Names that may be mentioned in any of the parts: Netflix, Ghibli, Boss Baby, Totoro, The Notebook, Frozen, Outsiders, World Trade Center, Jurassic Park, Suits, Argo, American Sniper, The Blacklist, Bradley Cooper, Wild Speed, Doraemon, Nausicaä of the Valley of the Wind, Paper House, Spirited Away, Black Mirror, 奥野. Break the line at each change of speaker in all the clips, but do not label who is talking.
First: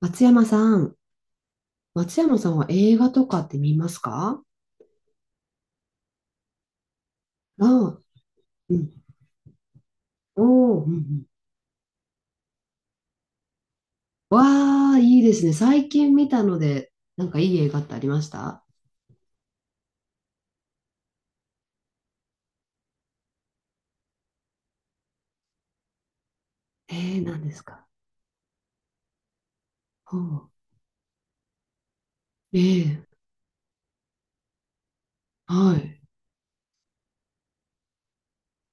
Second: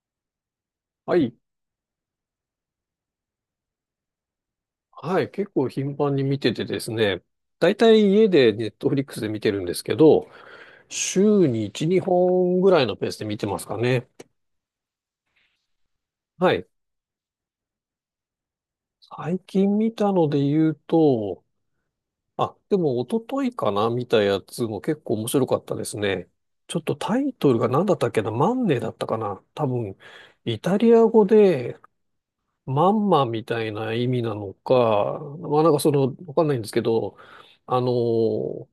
松山さん、
はい。
松山さんは映画とかって見ますか？
はい。結構頻繁に見ててですね。
あ
だいたい
あ、
家でネッ
う
トフリ
ん。
ックスで見てるんですけど、
おお、うんうん。
週に1、2本ぐらいのペースで見てますかね。
わあ、いいですね。最近見た
は
の
い。
で、なんかいい映画ってありました？
最近見たので言うと、あ、でも一昨日かな見たやつも結構面白かったですね。ちょっと
え
タ
えー、
イ
何
ト
で
ル
す
が何
か？
だったっけなマンネだったかな多分、
ほう。
イタリア語でマ
ええ
ンマみたいな意味なのか、まあなん
は
かそ
い、
の、わかんないんですけど、あのー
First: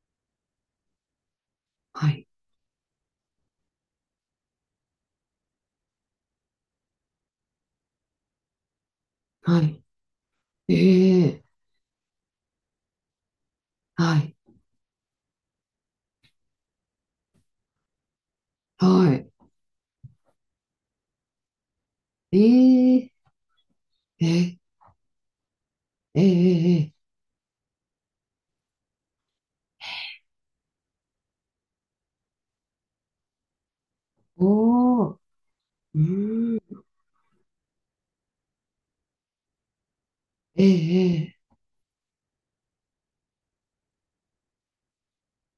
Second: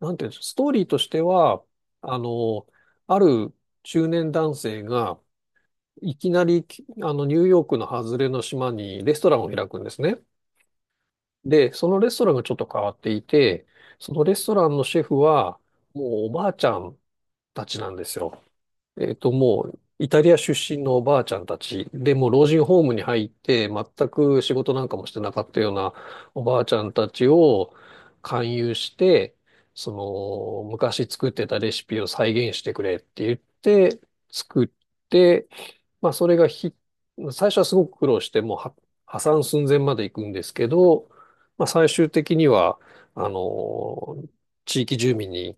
なんていうんですか、ストーリーとしては、
は
あ
い、
の、ある中年男性が、いきなり、あの、ニューヨークの外れの島にレストランを開く
は
んですね。
い。ええ
で、そのレストランがちょっと変わっていて、そ
は
のレ
い、
ストランのシェフは、もうおばあちゃんたちなんですよ。
は
えっ
い。
と、もう、イタリア出身のおばあちゃんたちで、もう老人ホームに
ええ
入って、全
え
く仕
え
事なんかもしてなかったような
え
おばあちゃん
えええ
たちを勧誘して、その、昔作ってたレシピを再現してくれって言って、作っ
おお、う
て、まあ、それが
ー
ひ、
ん、
最初はすごく苦労して、もうは破産寸前まで行くんですけど、
えええ
まあ、最終的には、あの、地域住民に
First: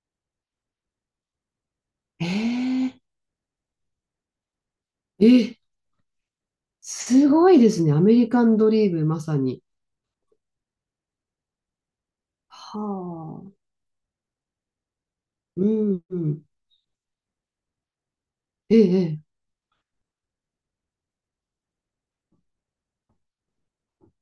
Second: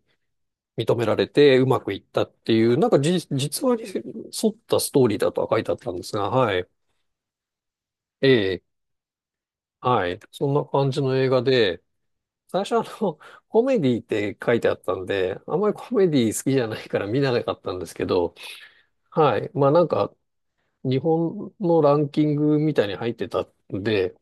認められてうまくいった
え
っていう、なん
え
かじ、実話に沿ったストーリー
え
だとは
え
書いてあったんですが、はい。
すごいですね。アメ
え
リカン
え、
ドリーム、まさに。
はい。そんな感じの映画で、最初
は
あの、コ
あ。
メディって書いてあったんで、あん
う
まりコ
ん。
メ
う
ディ好
ん
きじゃないから見なかったんですけど、
ええ、
はい。まあなんか、日本のランキングみたいに入ってたんで、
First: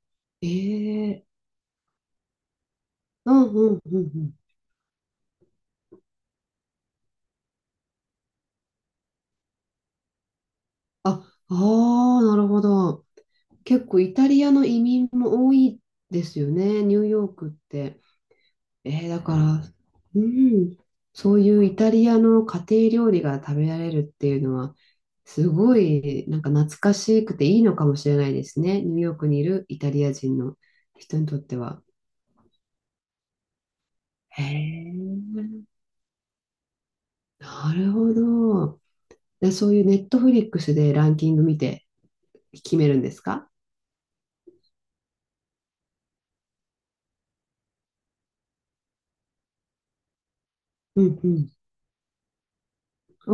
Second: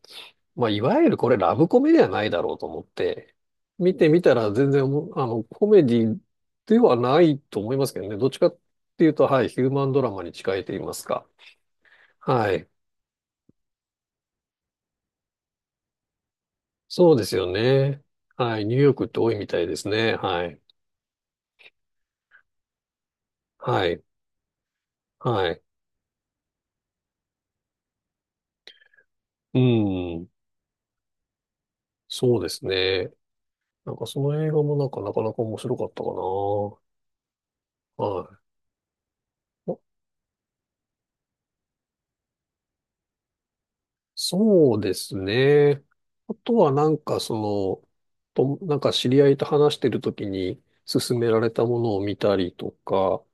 え
まあ、いわゆる
え、ええ
これラブコメではないだろうと思っ
う
て、
んうん
見
うん
て
う
み
ん。
たら全然おも、あの、コメディではないと思いますけどね。どっちかっていうと、はい、ヒューマンドラマに近いと言います
あ、
か。
ああ、なる
は
ほ
い。
ど。結構イタリアの移民も多いですよね、ニュー
そうで
ヨー
す
ク
よ
って。
ね。はい。ニューヨーク
え
っ
え、
て
だ
多い
か
みた
ら、
いですね。
う
はい。
ん、そういうイタリアの家庭料理が食べら
は
れる
い。
っていうのは、す
はい。
ごい、なんか懐かしくていいのかもしれないですね、ニューヨークにい
う
るイタリア
ん。
人の人にとっては。
そうですね。なんかそ
へ
の映画もなん
え、
かなかなか面白かったかな。
なるほ
はい。
ど。で、そういうネットフリックスでランキング見て。決めるんですか？
そうですね。あとはなんかの、なんか知り合いと話してるときに
う
勧
ん
め
う
ら
ん。
れたものを見たりとか、
お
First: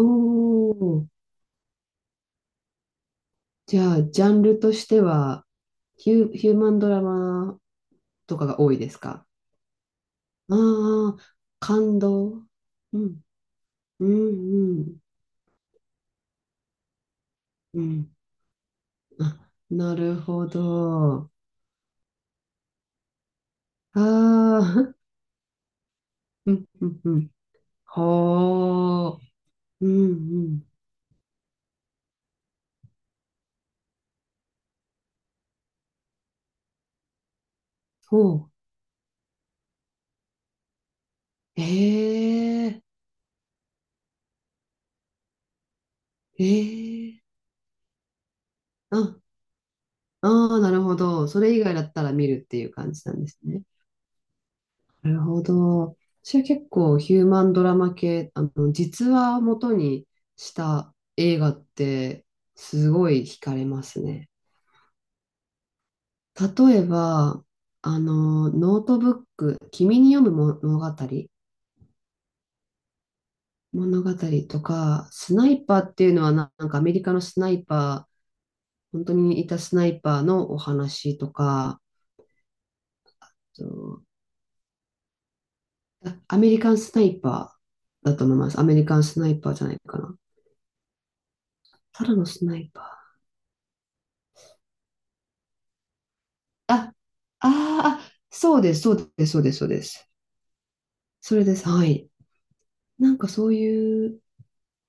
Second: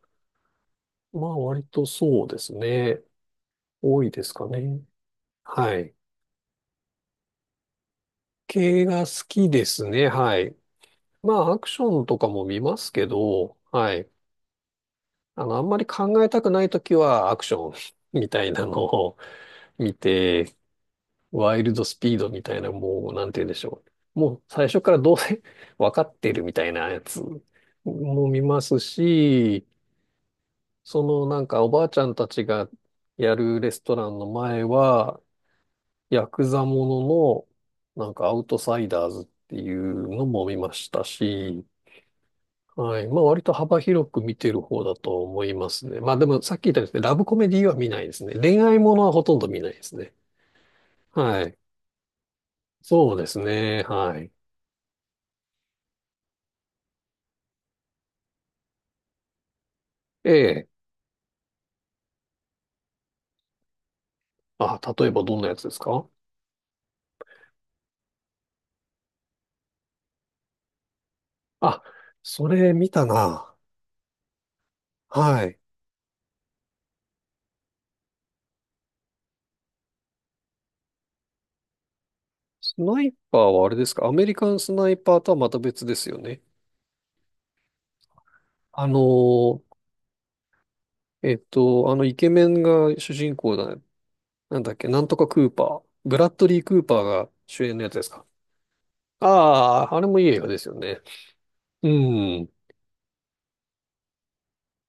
ー。
まあ割とそうですね。
じゃ
多
あ、
い
ジ
で
ャ
す
ン
か
ルと
ね。
しては、
はい。
ヒューマンドラマとかが多い
系
です
が
か？
好きですね。は
あ
い。
あー、
まあアクシ
感
ョンとかも
動。
見ます
う
け
ん、
ど、は
う
い。
ん、うん、
あの、あんまり考えたくないときはアクション
う ん。
みたいなのを
あ、
見
なるほ
て、
ど。
ワイルドスピードみたいな、もう、なんて言うんでしょ
あ
う。もう最初か
あ、
らどうせ 分かってる み
う
た
ん、
い
う
なや
ん、う
つ
ん。
も見ます
ほー。
し、
うん、うん。
そのなんかおばあちゃんたちがやるレストランの前は、ヤクザもののなんかア
ほ
ウ
う。
トサイダーズっていうのも見ましたし、
ええ、
はい。まあ割と幅広く見てる方だと思いますね。まあでも
え
さっき言ったようにですね、
え。
ラブコメディは見ないですね。恋愛ものは
あ、
ほとんど見ないですね。
ああ、なるほど。そ
は
れ
い。
以外だったら見るっていう感じ
そ
な
う
ん
で
で
す
すね。
ね。はい。
なるほど。私は結構ヒューマンドラマ系、実話を元に
え
し
え。
た映画ってすごい惹かれますね。
あ、例えばどんなやつですか。
例えば、ノートブック、君に読む物語、
あ、それ見たな。
物語とか、ス
は
ナ
い。
イパーっていうのはなんかアメリカのスナイパー、本当にいたスナイパーのお話とか、
スナイパーは
そ
あれです
う
か、アメリカンスナイパーとはまた別ですよ
ア
ね。
メリカンスナイパーだと思います。アメリ
あ
カ
の
ンスナイパーじゃな
ー
いかな。
えっと、あ
た
の
だ
イ
の
ケ
ス
メ
ナ
ン
イパ
が
ー。
主人公だね。なんだっけなんとかクーパー。ブラッドリー・
あ、
クーパーが主演のやつ
あー
です
あ、
か。
そうです、そうです、そうです、そうで
ああー、あれ
す。
もいい映画ですよね。
それです、は
う
い。
ん。
なんかそういう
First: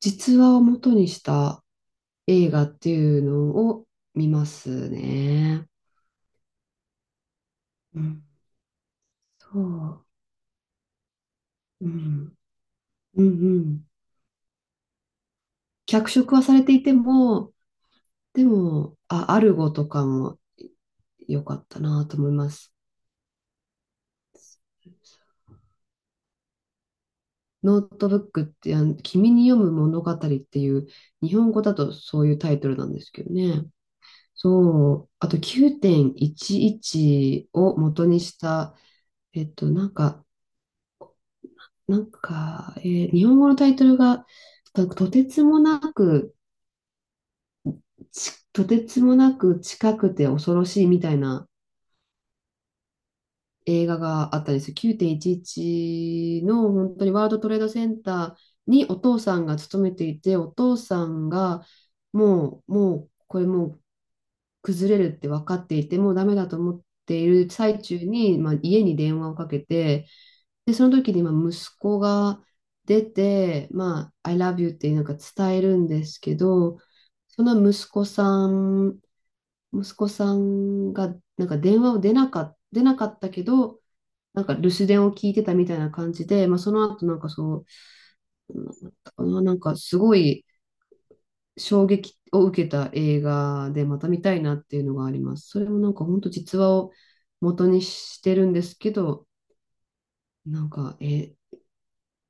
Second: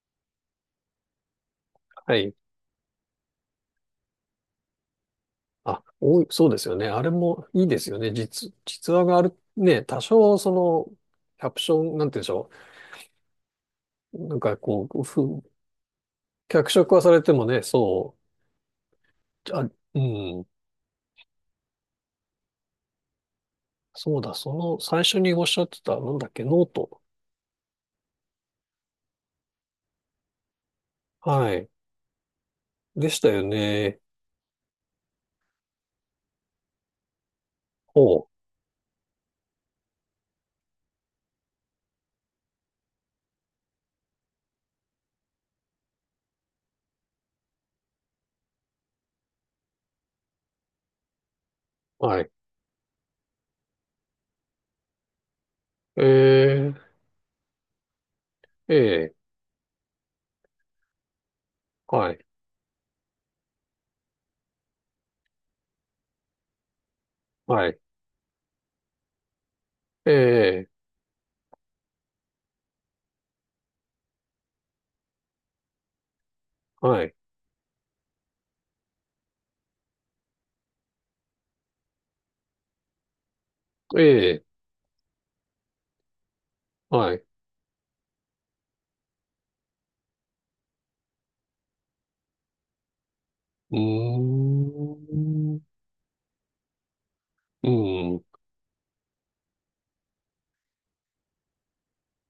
実話を元にした
はい。
映画っていうのを見ますね。
あ、おい、そうですよね。あれもいいですよ
う
ね。
ん、
実、実話がある。
そ
ね、多
う。
少その、キャプショ
う
ン、なんて言うんでし
ん、
ょ
うん、うん。
う。
脚色はされ
脚
てい
色
て
はされても
も、
ね、そ
でも、あ、アル
う、あ、
ゴと
う
かも
ん、
良かったなと思います。
そうだ、その最初におっしゃってた、なんだっけ、ノート。
ノートブックって君に読む物語っていう、日本
は
語
い。
だとそういうタイトルなんで
で
す
し
け
た
ど
よ
ね。
ね。
そう、あと9.11を
ほ
元にした、えっと、なんか、なんか、日本語のタイトルが、とてつもなく、とてつもなく近くて恐ろしいみたいな
う。はい。
映画があったんですよ。9.11の
え
本当にワールドトレードセンター
ー、
にお
え
父さんが勤めていて、お父さんが
ー、はい。
もう、これもう崩れるって分かっていて、もうダメだと思っている
はい。
最中に、まあ、家に電話をかけて、
え
で、その時にまあ息子が出て、まあ、I love you ってなんか伝えるんですけど、
ー、はい。
その息子さん、息子さんがなんか電話を出なかったけど、な
え
んか留守電を聞いてたみたいな感じで、まあ、その
ー、
後
は
な
い。
ん
う
かそう、なんなんかすごい、衝撃を受けた映画
ー
でまた見たいなっていうのがあります。
ん、
それもなんか本当実話を元
う
にし
ん、
てるんですけど、なんか、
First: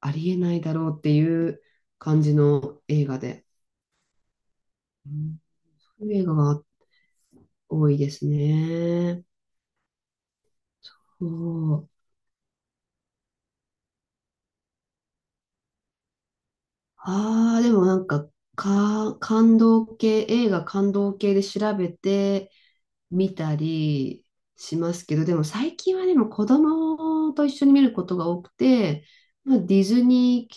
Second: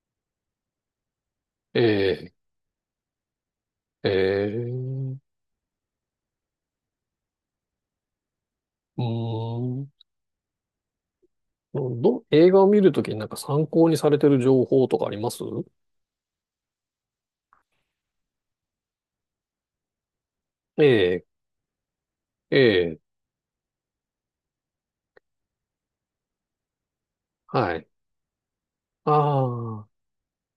ありえないだろうっていう感
え
じの映画で。
ー、え
う
ー、
んそういう映画が多いです
う
ね。
ーん。
そう
ど、映画を見るときになんか参考にされてる情報とかあります。
ああ、でもなんか、感動系、映画
え
感動
え、
系で調べて、
ええ、
見たりしますけど、でも最近は子供と一緒に
は
見
い。
ることが多くて、
あ
まあ、ディ
あ、
ズニー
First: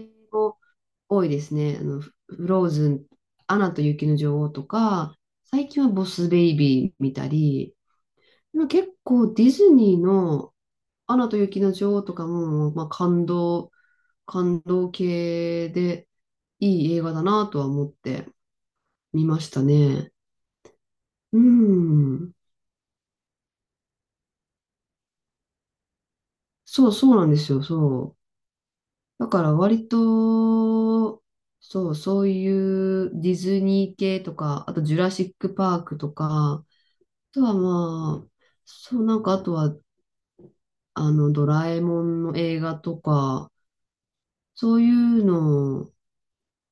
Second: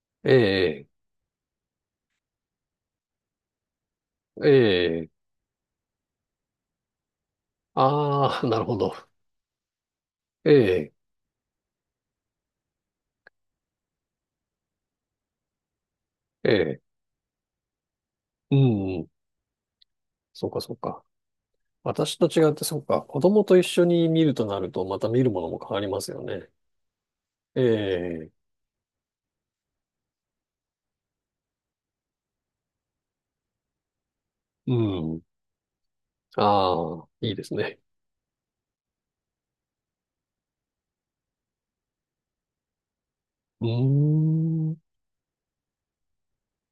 系
え
も
え。
多いですね。フローズン、アナと雪の女
え
王とか、
え。
最近はボスベイビー見たり、
ああ、な
で
る
も
ほ
結
ど。
構ディズニー
え
の
え、
アナと雪の女王とかも、まあ、感動系で
ええ。
いい映画だなとは思って
うん。
見ましたね。
そうか、そうか。
う
私と
ん。
違って、そうか。子供と一緒に見るとなると、また見るものも変わりますよね。
そうそうなんです
え
よ、そう。
え。
だから割と、そう、そういうディズニー系とか、
う
あとジュラ
ん。
シックパークとか、あ
ああ、いい
と
です
は
ね。
まあ、そう、なんかあとは、ドラえもんの映画とか、
うー
そ
ん。
ういうのを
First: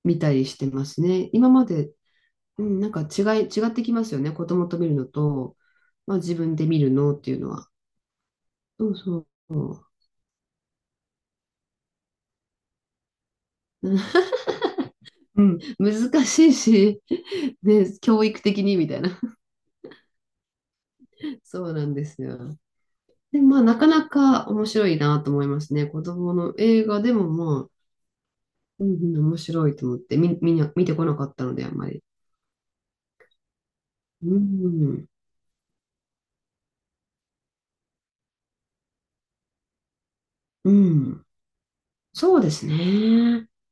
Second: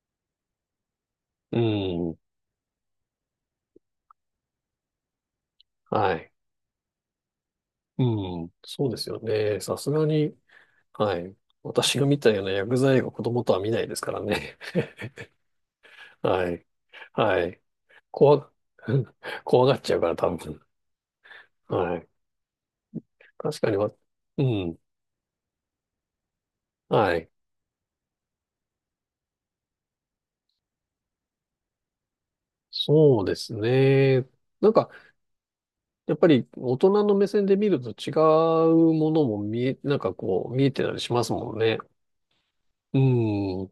見たりしてますね。今
う
まで、
ん。
うん、違ってきますよね。子供と見るのと、
は
まあ
い。
自分で見るのっていうのは。
うん。そ
そ
う
う
ですよ
そ
ね。さ
う。
すがに、はい。私が見たような薬剤映画、子供とは見ないですから ね。
うん、難し
は
い
い。
し、
はい。
ね、教育
怖、
的にみたい な。
怖がっちゃうから、多分。
そうなん
は
で
い。
すよ。で、ま
確
あ、
か
な
に
か
わ、
な
う
か面
ん。
白いなと思いますね。子供の映画で
は
も
い。
まあ、うんうん、面白いと思って、みんな見てこなかったので、あんまり。
そうですね。
う
なんか、
ん、
やっぱり大人の目線で見ると違うものも見え、なんかこう、見え
う
てたりしま
ん。
すもんね。
そうです
う
ね。
ん。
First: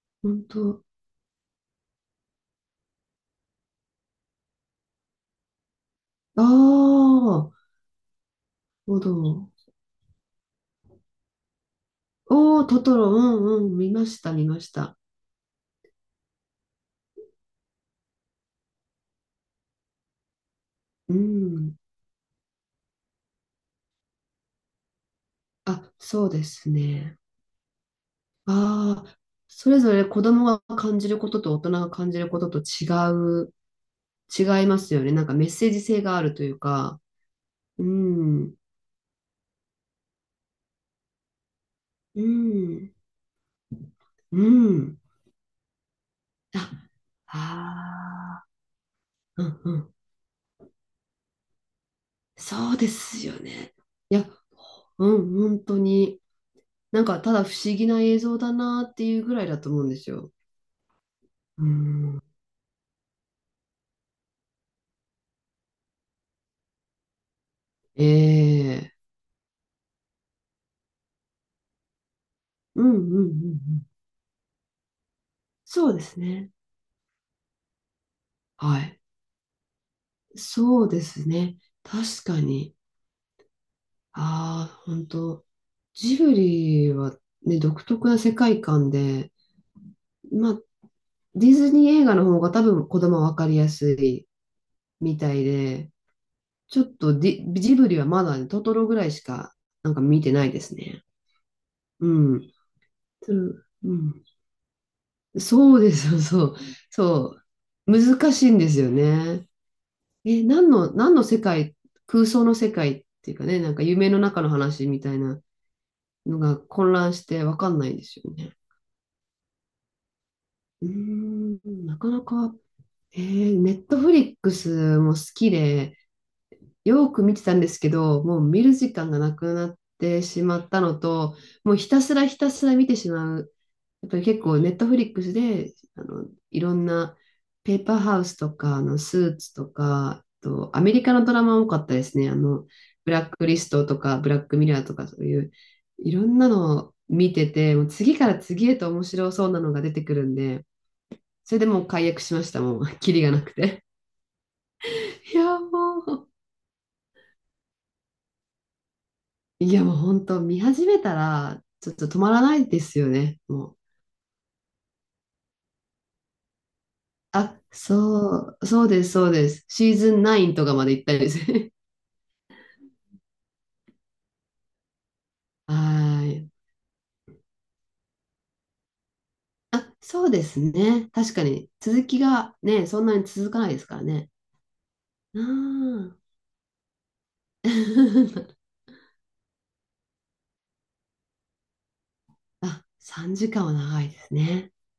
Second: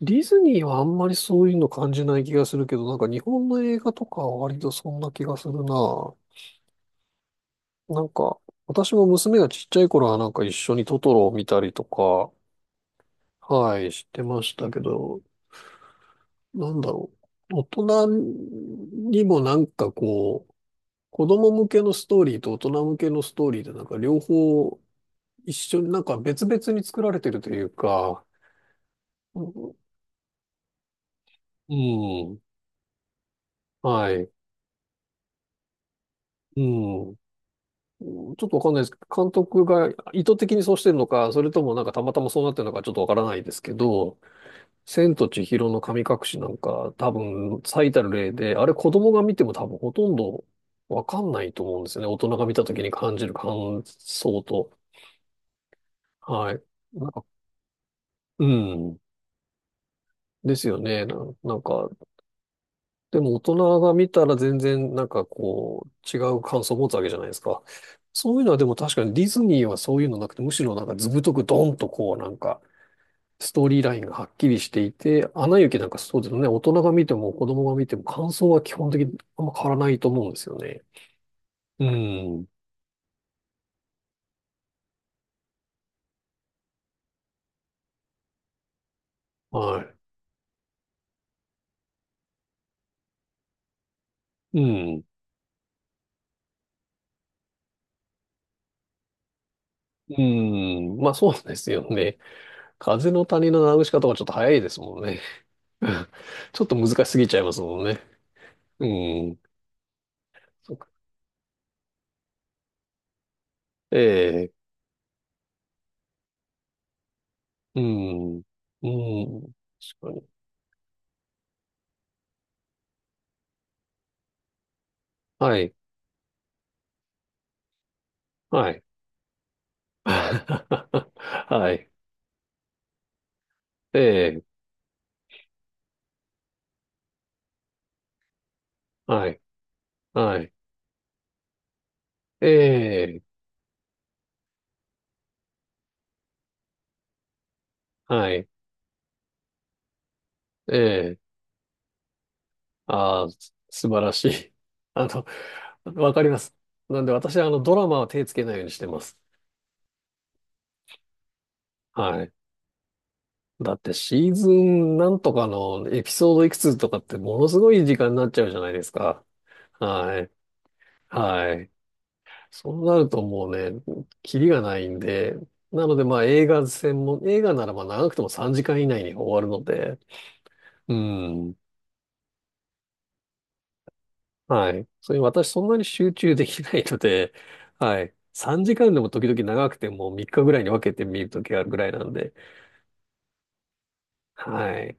ディズ
本
ニーはあ
当。
んまりそういうの感じない気がするけど、なんか日本の映画とかは割とそんな気がするな。
ああ、なる
なんか、私
ほ
も娘が
ど。
ちっちゃい頃はなんか一緒にトトロを見たりとか、
おー、トトロ、うんうん、
はい、
見
し
まし
て
た、
ま
見
し
ま
た
し
け
た。
ど、なんだろう。大人にもなんかこう、
う
子供向
ん。
けのストーリーと大人向けのストーリーでなんか両方一緒に
あ、
なんか
そうで
別
す
々に作ら
ね。
れてるというか、
ああ、
う
そ
ん、
れぞれ子供が感じることと大人
う
が感じるこ
ん、
ととう、
はい、
違いますよね。なんかメッセージ性があるという
う
か、
ん。
う
ちょっ
ん。
とわかんないですけど、監督が意図的にそうしてるのか、それともなんかたまた
う
まそうなってるのかちょ
ん、
っとわからないですけど、
うん。
千と千尋の神隠しなん
あ、
か多分最たる例
ああ、
で、あれ子供が見
う
ても
ん
多
う
分ほ
ん。
とんどわかんないと思うんですよね。大人が見た
そう
時
で
に感じ
す
る
よね。
感
いや、
想と。
うん、本当に。
はい。
なん
なん
か、
か、
ただ不思議な映像
う
だなっ
ん。
ていうぐらいだと思うんですよ。
ですよね。なん
う
か、
ん。
でも大人が見たら全然なんかこう違う感想を持つわけじゃないですか。そういうのはでも
ええ
確かにディズニーはそういうのなくて、むしろなんか図太くドンとこうなんか
うんうんうんう
ストーリー
ん。
ラインがはっきりしていて、アナ雪な
そ
ん
う
か
で
そ
す
うですね。
ね。
大人が見ても子供が見ても感想は基
は
本
い。
的にあんま変わらないと思うんですよね。
そうですね。
う
確か
ん。
に。ああ、本当。ジブリはね、独特な世界観で、
は
まあ、ディズニー映画の方が多分子供は分かりやすい
い。うん。
みたいで、ちょっとディ、ジブリはまだね、トトロぐらいしかなんか見
う
てないです
ん。
ね。
まあそうですよ
う
ね。
ん。
風の谷のナウシ
う
カとかち
ん。
ょっと早いですもんね。
そうで すよ、そう。
ちょっと難しすぎちゃ
そ
いますもん
う。
ね。
難しいんです
う
よ
ん。
ね。え、
そうか。
何の世界、空想の世界っていうかね、なんか
え
夢の中の
え、
話みたいなのが混乱してわかん
う
ないですよ
ん、う
ね。
ん、確かに。
うーん、なかなか、ネットフリックスも好き
はい、
で、よく見てたんですけど、もう見
は
る
い。
時間がなくなってしまったのと、
は
もうひ
い、
たすらひたすら見てしまう。
え
やっぱり結
え、
構ネットフリックスで、いろんなペーパーハウスとか、ス
は
ー
い、
ツとか、あ
はい、
と、アメリカのドラマ多かったですね。
え
ブ
え、
ラックリストとか、ブラックミラーとか、そういう、いろんなのを見てて、もう次か
は
ら
い、
次へと面白そうなのが出てくるんで、
ええ、
それでもう解約しました。もう、キリ
ああ、
がなくて。
素晴らしい。あの、
いや、も
わか
う。
ります。なんで私、あの、ドラマは手つけないようにしてます。
いやもう本当見始めたらちょっと止
は
ま
い。
らないですよね。も
だ
う。
ってシーズンなんとかのエピソードいくつとかってものす
あ、
ごい時間になっちゃうじ
そ
ゃ
う、
ないで
そう
す
です、
か。
そうです。シーズ
は
ン
い。
9とかまで行ったりです
はい。
ね。
そうなるともうね、キリがないんで、なのでま
は
あ
ー
映
い。
画専門、映画ならば長くても3時間以内に終わるの
あ、
で、
そうです
う
ね。確か
ん、
に続きがね、そんなに続かないですからね。
はい。それに
う
私そんなに集
ん。
中できないので、はい。3時間でも時々長くても3日ぐらいに分けて見るときあるぐらいなんで、
あ、3時間は長いですね。
はい。